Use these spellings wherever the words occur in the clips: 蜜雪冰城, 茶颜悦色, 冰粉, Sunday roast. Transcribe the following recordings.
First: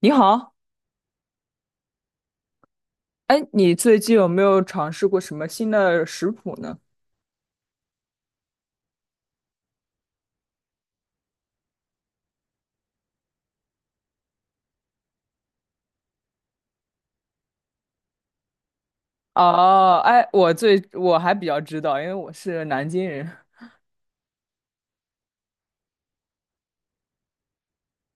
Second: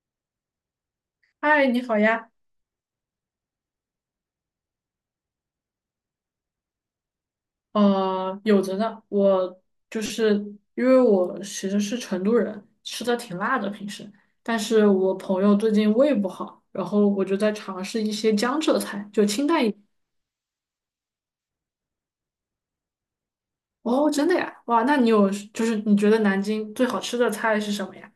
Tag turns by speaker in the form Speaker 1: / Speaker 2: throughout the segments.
Speaker 1: 你好，
Speaker 2: 嗨，你好呀。
Speaker 1: 哎，你最近有没有尝试过什么新的食谱呢？
Speaker 2: 有着呢。我就是因为我其实是成都人，吃的挺辣的平时，但是我朋友最近胃不好，然后我就在尝试一些江浙菜，就清淡一点。
Speaker 1: 哦，哎，我还比较知道，因为我是南京人，
Speaker 2: 哦，真的呀？哇，那你有就是你觉得南京最好吃的菜是什么呀？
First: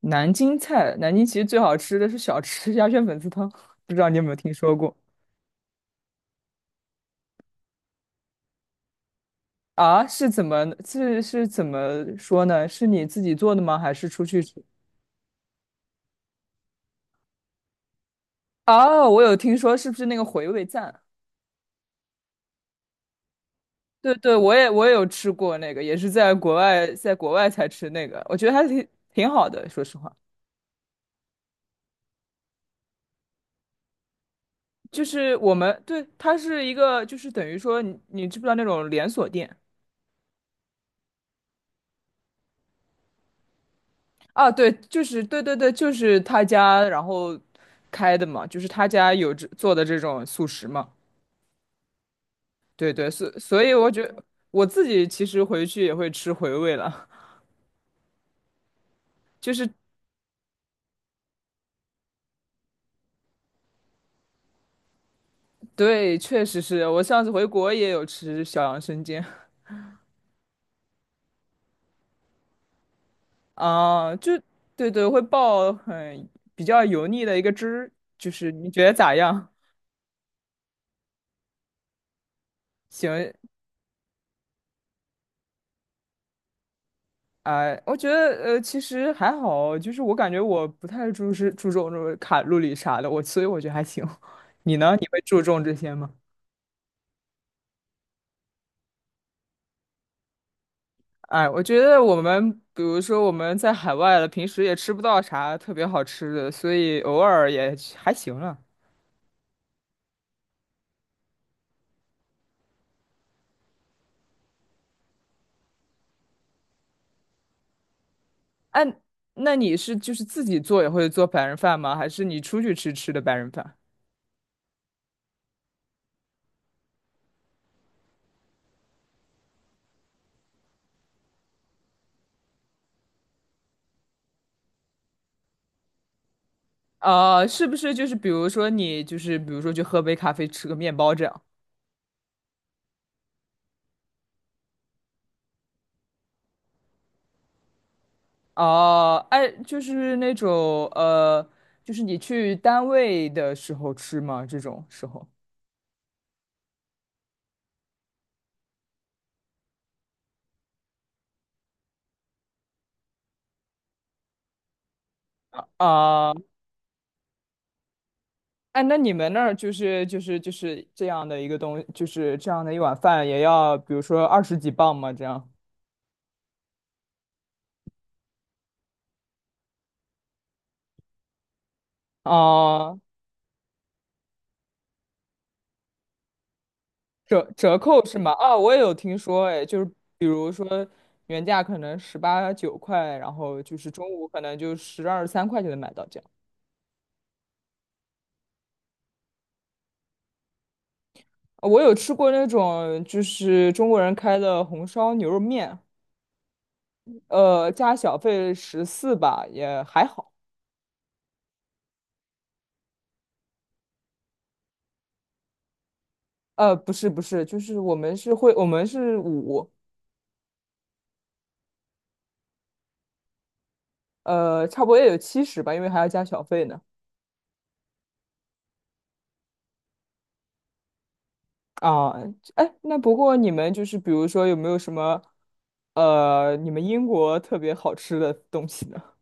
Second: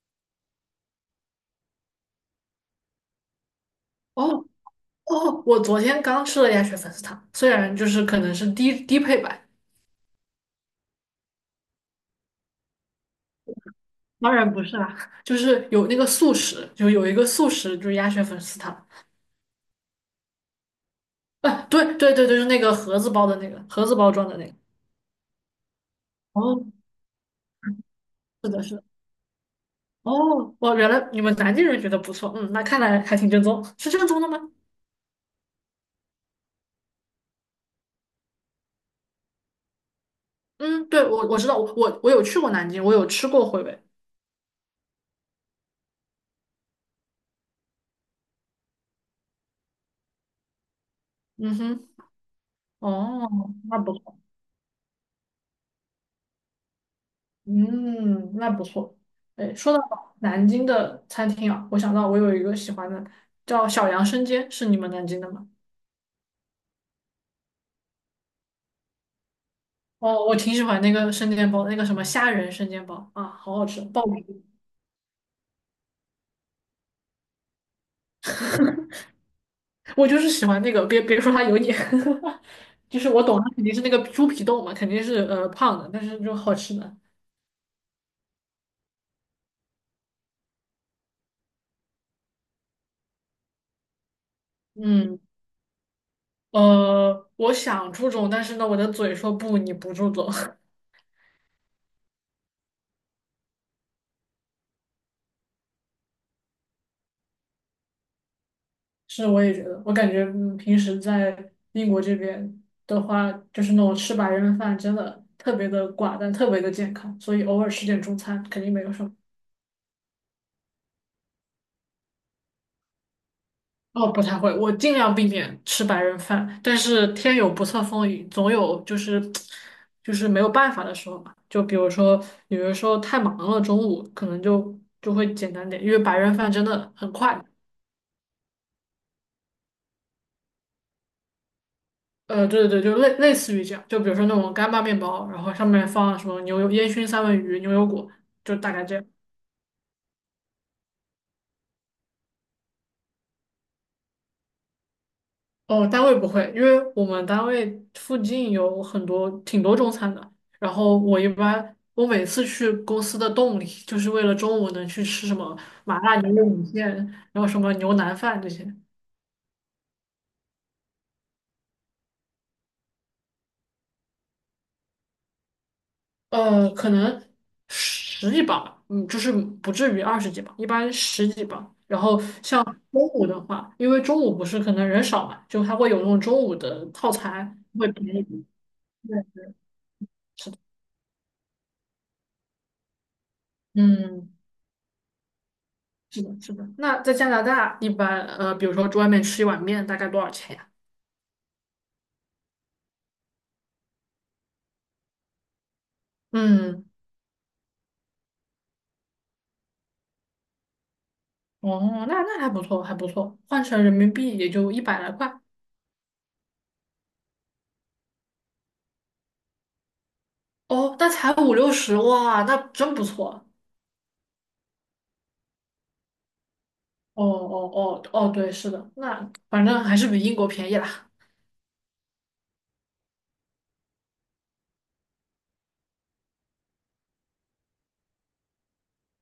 Speaker 1: 南京菜，南京其实最好吃的是小吃 鸭血粉丝汤，不知道你有没有
Speaker 2: 哦
Speaker 1: 听说过
Speaker 2: 哦，我昨天刚吃了鸭血粉丝汤，虽然就是可能是低配版，
Speaker 1: 啊？是怎么是是怎么说呢？是你自己做的吗？还是出
Speaker 2: 当
Speaker 1: 去
Speaker 2: 然
Speaker 1: 吃？
Speaker 2: 不是啦，就是有那个速食，就是鸭血粉丝汤。
Speaker 1: 哦，我有听说，是不是那个回味赞？
Speaker 2: 啊，对对对对，就是那个盒子包的那个盒子包
Speaker 1: 对
Speaker 2: 装
Speaker 1: 对，
Speaker 2: 的那
Speaker 1: 我
Speaker 2: 个。
Speaker 1: 也我也有吃过那个，也是在国
Speaker 2: 哦，
Speaker 1: 外在国外才吃那个，我觉
Speaker 2: 是
Speaker 1: 得
Speaker 2: 的，
Speaker 1: 还
Speaker 2: 是的。
Speaker 1: 挺好的，说实话。
Speaker 2: 哦，哇，原来你们南京人觉得不错，嗯，那看来还挺正宗，是正宗的吗？
Speaker 1: 就是我们对，它是一个，就是等于说你知不知道那种连锁店
Speaker 2: 嗯，对，我知道，我有去过南京，我有吃过回味。
Speaker 1: 啊？对，就是对对对，就是他家然后开的嘛，就是他家有这做的这种素食嘛。
Speaker 2: 嗯哼，
Speaker 1: 对对，
Speaker 2: 哦，
Speaker 1: 所以
Speaker 2: 那
Speaker 1: 我
Speaker 2: 不
Speaker 1: 觉
Speaker 2: 错，
Speaker 1: 得我自己其实回去也会吃回味了，
Speaker 2: 嗯，那不错。
Speaker 1: 就
Speaker 2: 哎，
Speaker 1: 是
Speaker 2: 说到南京的餐厅啊，我想到我有一个喜欢的，叫小杨生煎，是你们南京的吗？
Speaker 1: 对，确实是我上次回国也有吃小杨生煎
Speaker 2: 哦，我挺喜欢那个生煎包，那个什么虾仁生煎包啊，好好吃，爆
Speaker 1: 啊，
Speaker 2: 米
Speaker 1: 就对对会爆很比较油腻的一个汁儿，就是你觉得咋样？
Speaker 2: 我就是喜欢那个，别说它油腻，就是我
Speaker 1: 行，
Speaker 2: 懂，它肯定是那个猪皮冻嘛，肯定是胖的，但是就好吃的。
Speaker 1: 哎，我觉得其实还好，就是我感觉我不太注是注重这种卡路里啥的，我所以我觉得还行。你呢？你
Speaker 2: 嗯，
Speaker 1: 会注重这些吗？
Speaker 2: 我想注重，但是呢，我的嘴说不，你不注重。
Speaker 1: 哎，我觉得比如说我们在海外了，平时也吃不到啥特别好吃的，所以偶尔也还行了。
Speaker 2: 是，我也觉得，我感觉平时在英国这边的话，就是那种吃白人饭真的特别的寡淡，特别的健康，所以偶尔吃点中餐肯定没
Speaker 1: 哎，
Speaker 2: 有什么。
Speaker 1: 那你是就是自己做也会做白人饭吗？还是你出去吃白人饭？
Speaker 2: 哦，不太会，我尽量避免吃白人饭，但是天有不测风云，总有就是就是没有办法的时候嘛。就比如说，有的时候太忙了，中午可能就就会简单点，因为白人饭真的很快。
Speaker 1: 啊，是不是就是比如说去喝杯咖啡吃个面包这样？
Speaker 2: 对对对，就类似于这样，就比如说那种干巴面包，然后上面放什么牛油烟熏三文鱼、牛油果，就大概这样。
Speaker 1: 哦，哎，就是那种就是你去单位的时候吃吗？这种时候
Speaker 2: 哦，单位不会，因为我们单位附近有很多挺多中餐的。然后我一般，我每次去公司的动力就是为了中午能去吃什么麻辣牛
Speaker 1: 啊，
Speaker 2: 肉米线，然后什么牛腩饭这些。
Speaker 1: 哎，那你们那儿就是这样的一个东，就是这样的一碗饭也要，比如说二十几磅吗？这样
Speaker 2: 可能十几磅吧，嗯，就是不至于二十几磅，一般十几磅。然后像
Speaker 1: 啊，
Speaker 2: 中午的话，因为中午不是可能人少嘛，就它会有那种中午的套
Speaker 1: 折
Speaker 2: 餐，
Speaker 1: 折
Speaker 2: 会
Speaker 1: 扣
Speaker 2: 便
Speaker 1: 是
Speaker 2: 宜一
Speaker 1: 吗？
Speaker 2: 点。
Speaker 1: 啊，我也有听
Speaker 2: 对，
Speaker 1: 说，哎，就是比如说原价可能十八九块，然后就是中午
Speaker 2: 嗯。
Speaker 1: 可能就十二三块就能买到这
Speaker 2: 是
Speaker 1: 样。
Speaker 2: 的，是的。那在加拿大，一般比如说外面吃一碗面，大概多少钱呀？
Speaker 1: 我有吃过那种就是中国人开的红烧牛肉面。
Speaker 2: 嗯，
Speaker 1: 加小费十四吧，也还好。
Speaker 2: 哦，那那还不错，还不错，换成人民币也就一百来块。
Speaker 1: 不是不是，就是我们是会，我们是五，
Speaker 2: 哦，那才五六十，哇，那真不错。
Speaker 1: 差不多也有七十吧，因为还要加小费呢。
Speaker 2: 哦哦哦哦，对，是的，那反正还是比英国便宜啦。
Speaker 1: 啊，哎，那不过你们就是比如说有没有什么，你们英国特别好吃的东西呢？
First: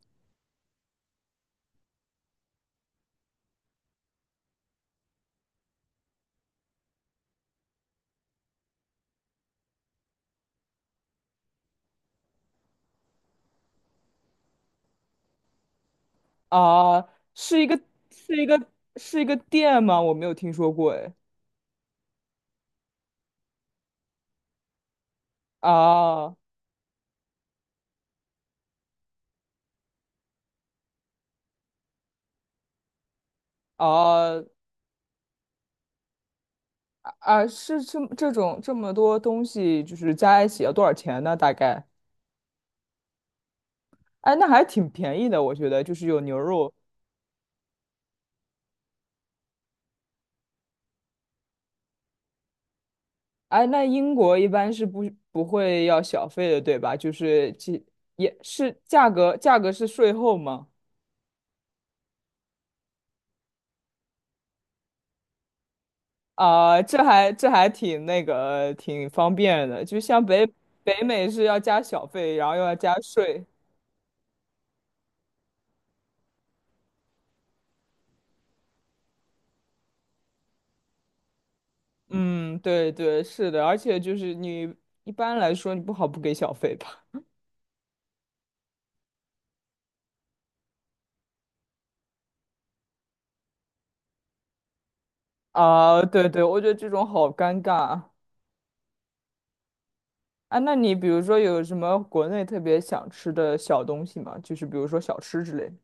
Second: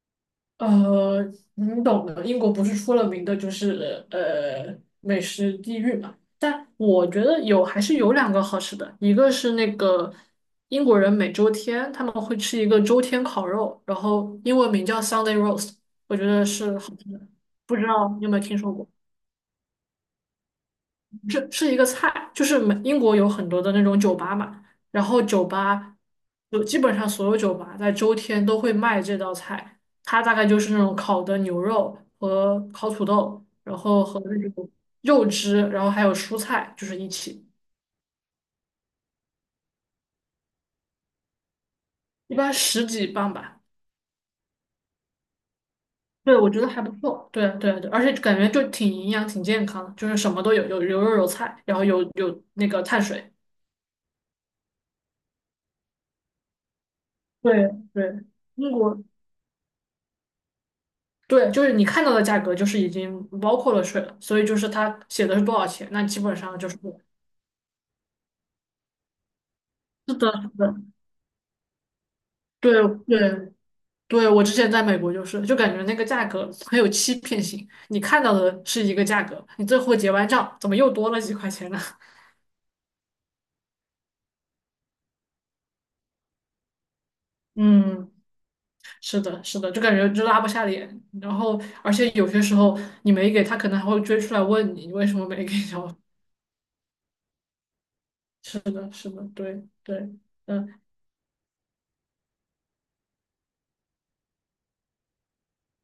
Speaker 2: 呃，你懂的，英国不是出了名的就是美食地狱嘛？但我觉得还是有两个好吃的，一个是那个英国人每周天他们会吃一个周天烤肉，然后英文名叫 Sunday roast，我觉得是好
Speaker 1: 啊，
Speaker 2: 吃的，
Speaker 1: 是一
Speaker 2: 不
Speaker 1: 个
Speaker 2: 知道你有
Speaker 1: 是
Speaker 2: 没有
Speaker 1: 一
Speaker 2: 听
Speaker 1: 个
Speaker 2: 说过？
Speaker 1: 是一个店吗？我没有听说过，哎。
Speaker 2: 这是一个菜，就是英国有很多的那种酒吧嘛，然后酒吧
Speaker 1: 啊
Speaker 2: 有基本上所有酒吧在周天都会卖这道菜，它大概就是那种烤的牛肉和烤土豆，然后和
Speaker 1: 啊
Speaker 2: 那种肉汁，然后还有蔬菜，就是一
Speaker 1: 啊！
Speaker 2: 起，
Speaker 1: 这么多东西，就是加一起要多少钱呢？大概？
Speaker 2: 一般十几磅吧。
Speaker 1: 哎，那还挺便宜的，我觉得就是有
Speaker 2: 对，
Speaker 1: 牛
Speaker 2: 我觉得
Speaker 1: 肉。
Speaker 2: 还不错。对对对啊，而且感觉就挺营养、挺健康的，就是什么都有，有牛肉有菜，然后有那个碳水。
Speaker 1: 哎，那英国一般是不会要小费的，对吧？就是
Speaker 2: 对
Speaker 1: 其
Speaker 2: 对，
Speaker 1: 也
Speaker 2: 英
Speaker 1: 是
Speaker 2: 国。
Speaker 1: 价格，价格是税后吗？
Speaker 2: 对，就是你看到的价格就是已经包括了税了，所以就是它写的是多少钱，那基本上就是
Speaker 1: 啊、这还挺那个挺方便的，就
Speaker 2: 是
Speaker 1: 像
Speaker 2: 的，
Speaker 1: 北
Speaker 2: 是的，
Speaker 1: 北美是要加小费，然后又
Speaker 2: 对
Speaker 1: 要加税。
Speaker 2: 对对，我之前在美国就是，就感觉那个价格很有欺骗性，你看到的是一个价格，你最后结完账怎么又多了几块钱呢？
Speaker 1: 嗯，对对，是的，而且就是你一般来说你不好不给小费吧？
Speaker 2: 嗯，是的，是的，就感觉就拉不下脸，然后而且有些时候你没给他，可能还会追出来问你为什么没给，交？
Speaker 1: 啊、对对，我觉得这种好尴尬啊。
Speaker 2: 是的，是的，对对。
Speaker 1: 啊，那
Speaker 2: 嗯。
Speaker 1: 你比如说有什么国内特别想吃的小东西吗？就是比如说小吃之类的。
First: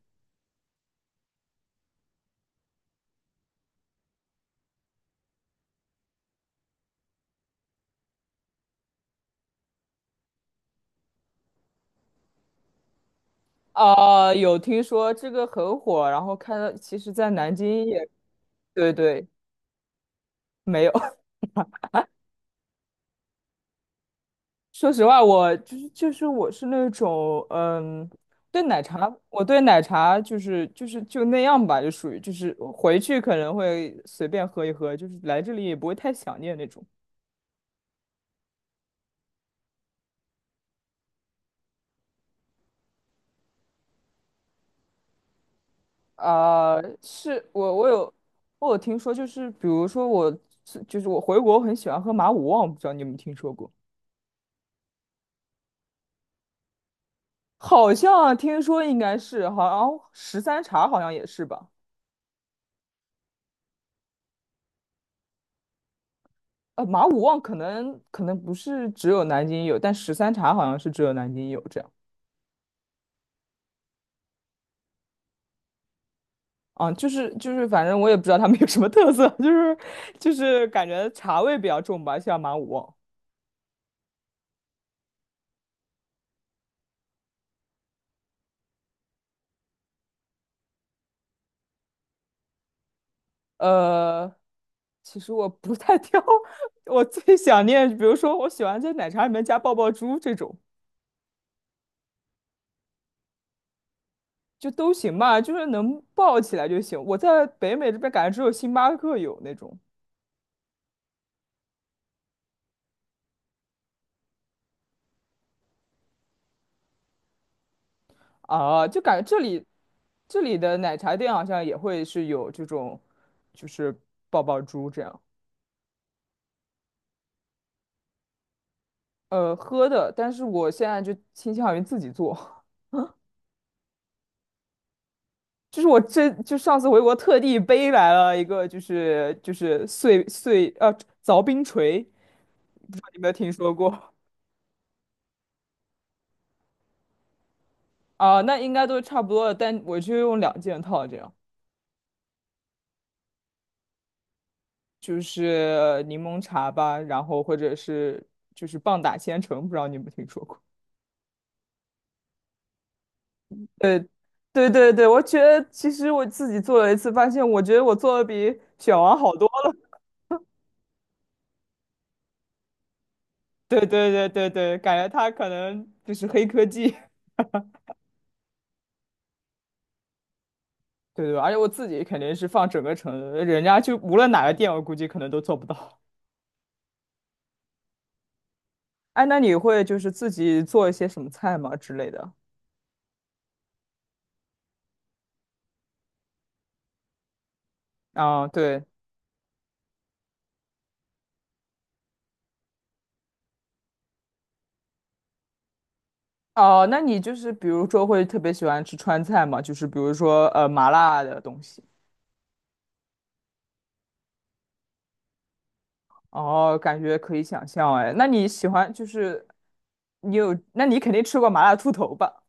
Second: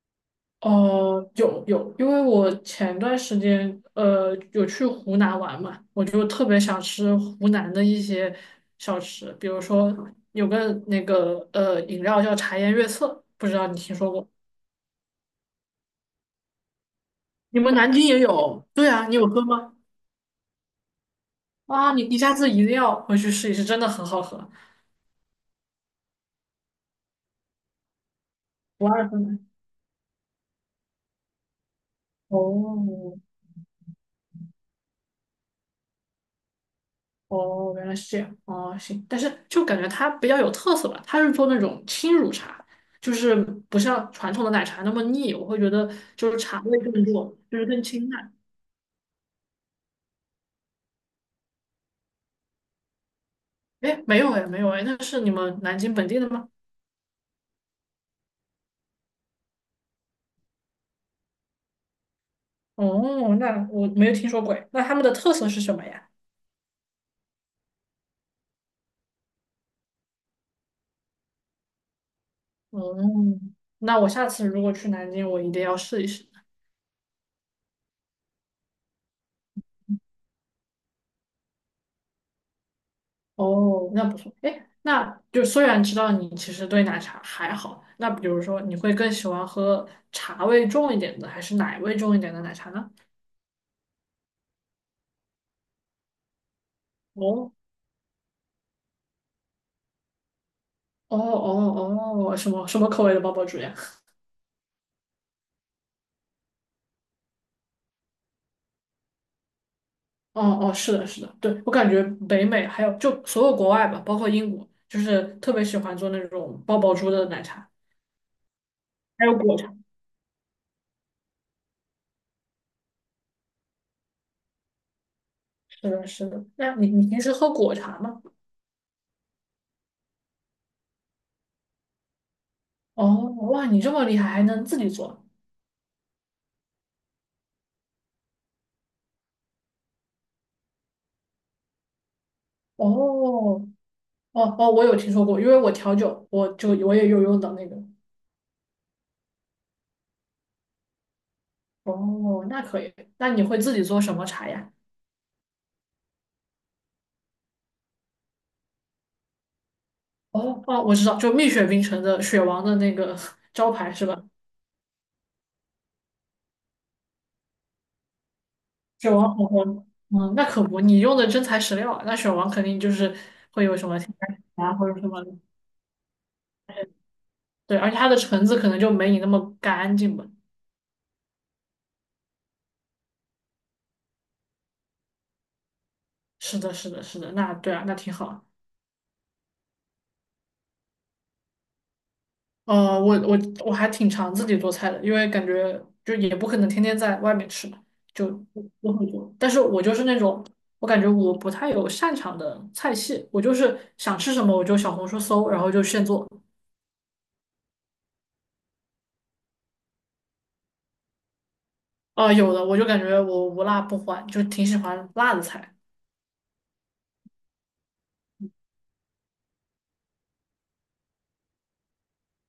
Speaker 2: 哦，有有，因为我前段时间有去湖南玩嘛，我就特别想吃湖南的一些小吃，比如说有个那个饮料叫茶颜悦色，不知道你听说过？
Speaker 1: 啊，有听说这个很火，然后看到其实在南
Speaker 2: 你们
Speaker 1: 京
Speaker 2: 南京
Speaker 1: 也，
Speaker 2: 也有？对
Speaker 1: 对
Speaker 2: 啊，你有
Speaker 1: 对，
Speaker 2: 喝吗？
Speaker 1: 没有。
Speaker 2: 啊，你下次一定要回去试一试，真的很好喝，
Speaker 1: 说实话，我就是就是我是那种对奶
Speaker 2: 不二
Speaker 1: 茶，
Speaker 2: 分奶
Speaker 1: 我对奶茶就那样吧，就属于就是回
Speaker 2: 哦，
Speaker 1: 去可能会随便喝一喝，就是来这里也不会太想念那种。
Speaker 2: 哦，原来是这样。哦，行，但是就感觉它比较有特色吧，它是做那种轻乳茶，就是不像传统的奶茶那么腻，我会觉得就是茶
Speaker 1: 啊、
Speaker 2: 味更重，就是更清淡。
Speaker 1: 我有听说，就是比如说我是就是我回国很喜欢喝马五旺，不知道你有没有听说过？
Speaker 2: 哎，没有哎，没有哎，那是你们南京本地的吗？
Speaker 1: 好像听说应该是，好像十三茶好像也是吧？
Speaker 2: 哦，那我没有听说过哎。那他们的特色是什么呀？
Speaker 1: 马五旺可能不是只有南京有，但十三茶好像是只有南京有这样。
Speaker 2: 哦，那我下次如果去南京，我一定要试一试。
Speaker 1: 啊，反正我也不知道他们有什么特色，感觉茶味比较重吧，像马五旺。
Speaker 2: 哦，那不错。哎，那就虽然知道你其实对奶茶还好，那比如说你会更喜欢喝茶味重一点的，还是奶味重一点的奶茶呢？
Speaker 1: 呃，其实我不太挑，我最
Speaker 2: 哦
Speaker 1: 想念，比如说我喜欢在奶茶里面加爆爆珠这种，
Speaker 2: 哦哦哦，什么什么口味的包包珠呀？
Speaker 1: 就都行吧，就是能爆起来就行。我在北美这边感觉只有星巴克有那种
Speaker 2: 哦哦，是的，是的，对，我感觉北美还有就所有国外吧，包括英国，就是特别喜欢做那种爆爆珠的奶茶，
Speaker 1: 啊，就感
Speaker 2: 还
Speaker 1: 觉
Speaker 2: 有
Speaker 1: 这
Speaker 2: 果
Speaker 1: 里
Speaker 2: 茶。
Speaker 1: 这里的奶茶店好像也会是有这种，就是爆爆珠这样，
Speaker 2: 是的，是的。那你平时喝果茶吗？
Speaker 1: 喝的。但是我现在就倾向于自己做，
Speaker 2: 哦，哇，你这么厉害，还能自己做？
Speaker 1: 就是我这就上次回国特地背来了一个，就是就是碎碎呃凿冰锤，你
Speaker 2: 哦，
Speaker 1: 有没有听说过？
Speaker 2: 哦哦，我有听说过，因为我调酒，我也有用到那个。
Speaker 1: 啊，那应该都差不多了，但我就用两件套这样，
Speaker 2: 哦，那可以。那你会自己做什么茶呀？
Speaker 1: 就是柠檬茶吧，然后或者是就是棒打千层，不知道你有没有听说过？
Speaker 2: 哦哦，我知道，就蜜雪冰城的雪王的那个 招牌
Speaker 1: 对，
Speaker 2: 是吧？
Speaker 1: 对对对，我觉得其实我自己做了一次，发现我觉得我做的比选
Speaker 2: 雪
Speaker 1: 王好
Speaker 2: 王
Speaker 1: 多
Speaker 2: 红
Speaker 1: 了。
Speaker 2: 红，嗯，那可不，你用的真材实料啊。那雪王肯定会有
Speaker 1: 对
Speaker 2: 什么添
Speaker 1: 对对对
Speaker 2: 加啊，
Speaker 1: 对，
Speaker 2: 或
Speaker 1: 感
Speaker 2: 者什
Speaker 1: 觉
Speaker 2: 么
Speaker 1: 他
Speaker 2: 的
Speaker 1: 可能就是黑科技。
Speaker 2: 对，而且它的橙子可能就没你那么干净吧。
Speaker 1: 对对，而且我自己肯定是放整个城，人家就无论哪个店，我估计可能都做不到。
Speaker 2: 是的，是的，是的，那对啊，那挺好。
Speaker 1: 哎，那你会就是自己做一些什么菜吗之类的？
Speaker 2: 呃，我我我还挺常自己做菜的，因为感觉就也不可能天天在外面吃嘛就
Speaker 1: 啊，对。
Speaker 2: 我会做。但是我就是那种，我感觉我不太有擅长的菜系，我就是想吃什么我就小红书搜，然后就现做。
Speaker 1: 哦，那你就是比如说会特别喜欢吃川菜吗？就是比如说麻辣的东西。
Speaker 2: 啊、有的我就感觉我无辣不欢，就挺喜欢辣的菜。
Speaker 1: 哦，感觉可以想象哎。那你喜欢就是你有，那你肯定吃过麻辣兔头吧？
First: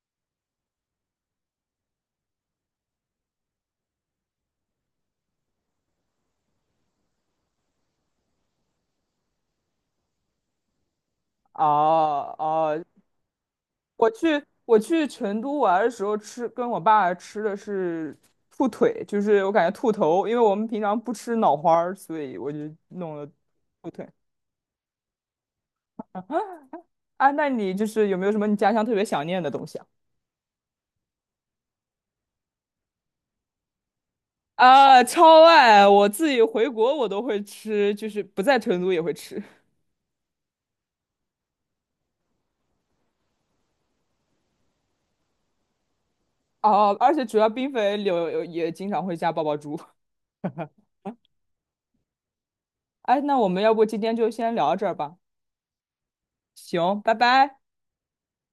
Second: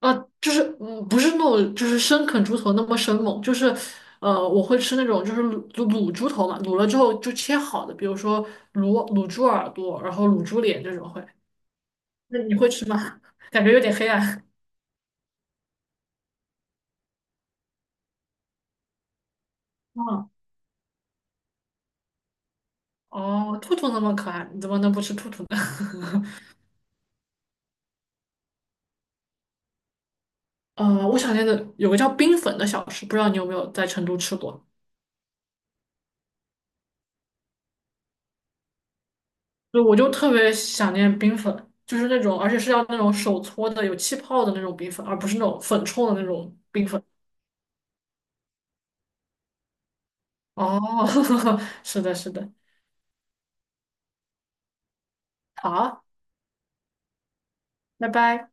Speaker 2: 啊、就是嗯，不是那种就是生啃猪头那么生猛，就是我会吃那种就是卤猪头嘛，卤了之后就切好的，比如说卤猪耳朵，然后卤猪脸这种会。
Speaker 1: 哦
Speaker 2: 那你会
Speaker 1: 哦，
Speaker 2: 吃吗？感觉有点黑
Speaker 1: 我去
Speaker 2: 暗。
Speaker 1: 我去成都玩的时候吃，跟我爸吃的是兔腿，就是我感觉兔头，
Speaker 2: 嗯，
Speaker 1: 因为我们平常不吃脑花儿所以我就弄了
Speaker 2: 哦，兔兔
Speaker 1: 兔
Speaker 2: 那
Speaker 1: 腿。
Speaker 2: 么可爱，你怎么能不吃兔兔呢？
Speaker 1: 啊，那你就是有没有什么你家乡特别想念的东西啊？
Speaker 2: 我想念的有个叫冰粉的小吃，不知道你有没有在成都吃过？
Speaker 1: 啊，超爱！我自己回国我都会吃，就是不在成都也会吃。
Speaker 2: 对，我就特别想念冰粉，就是那种，而且是要那种手搓的、有气泡的那种冰粉，而不是那种粉冲的那种冰
Speaker 1: 哦，
Speaker 2: 粉。
Speaker 1: 而且主要冰粉里有也经常会加爆爆珠。
Speaker 2: 哦，是的，是的，
Speaker 1: 哎，那我们要不今天就先聊到这儿吧？
Speaker 2: 好，
Speaker 1: 行，拜拜。
Speaker 2: 拜拜。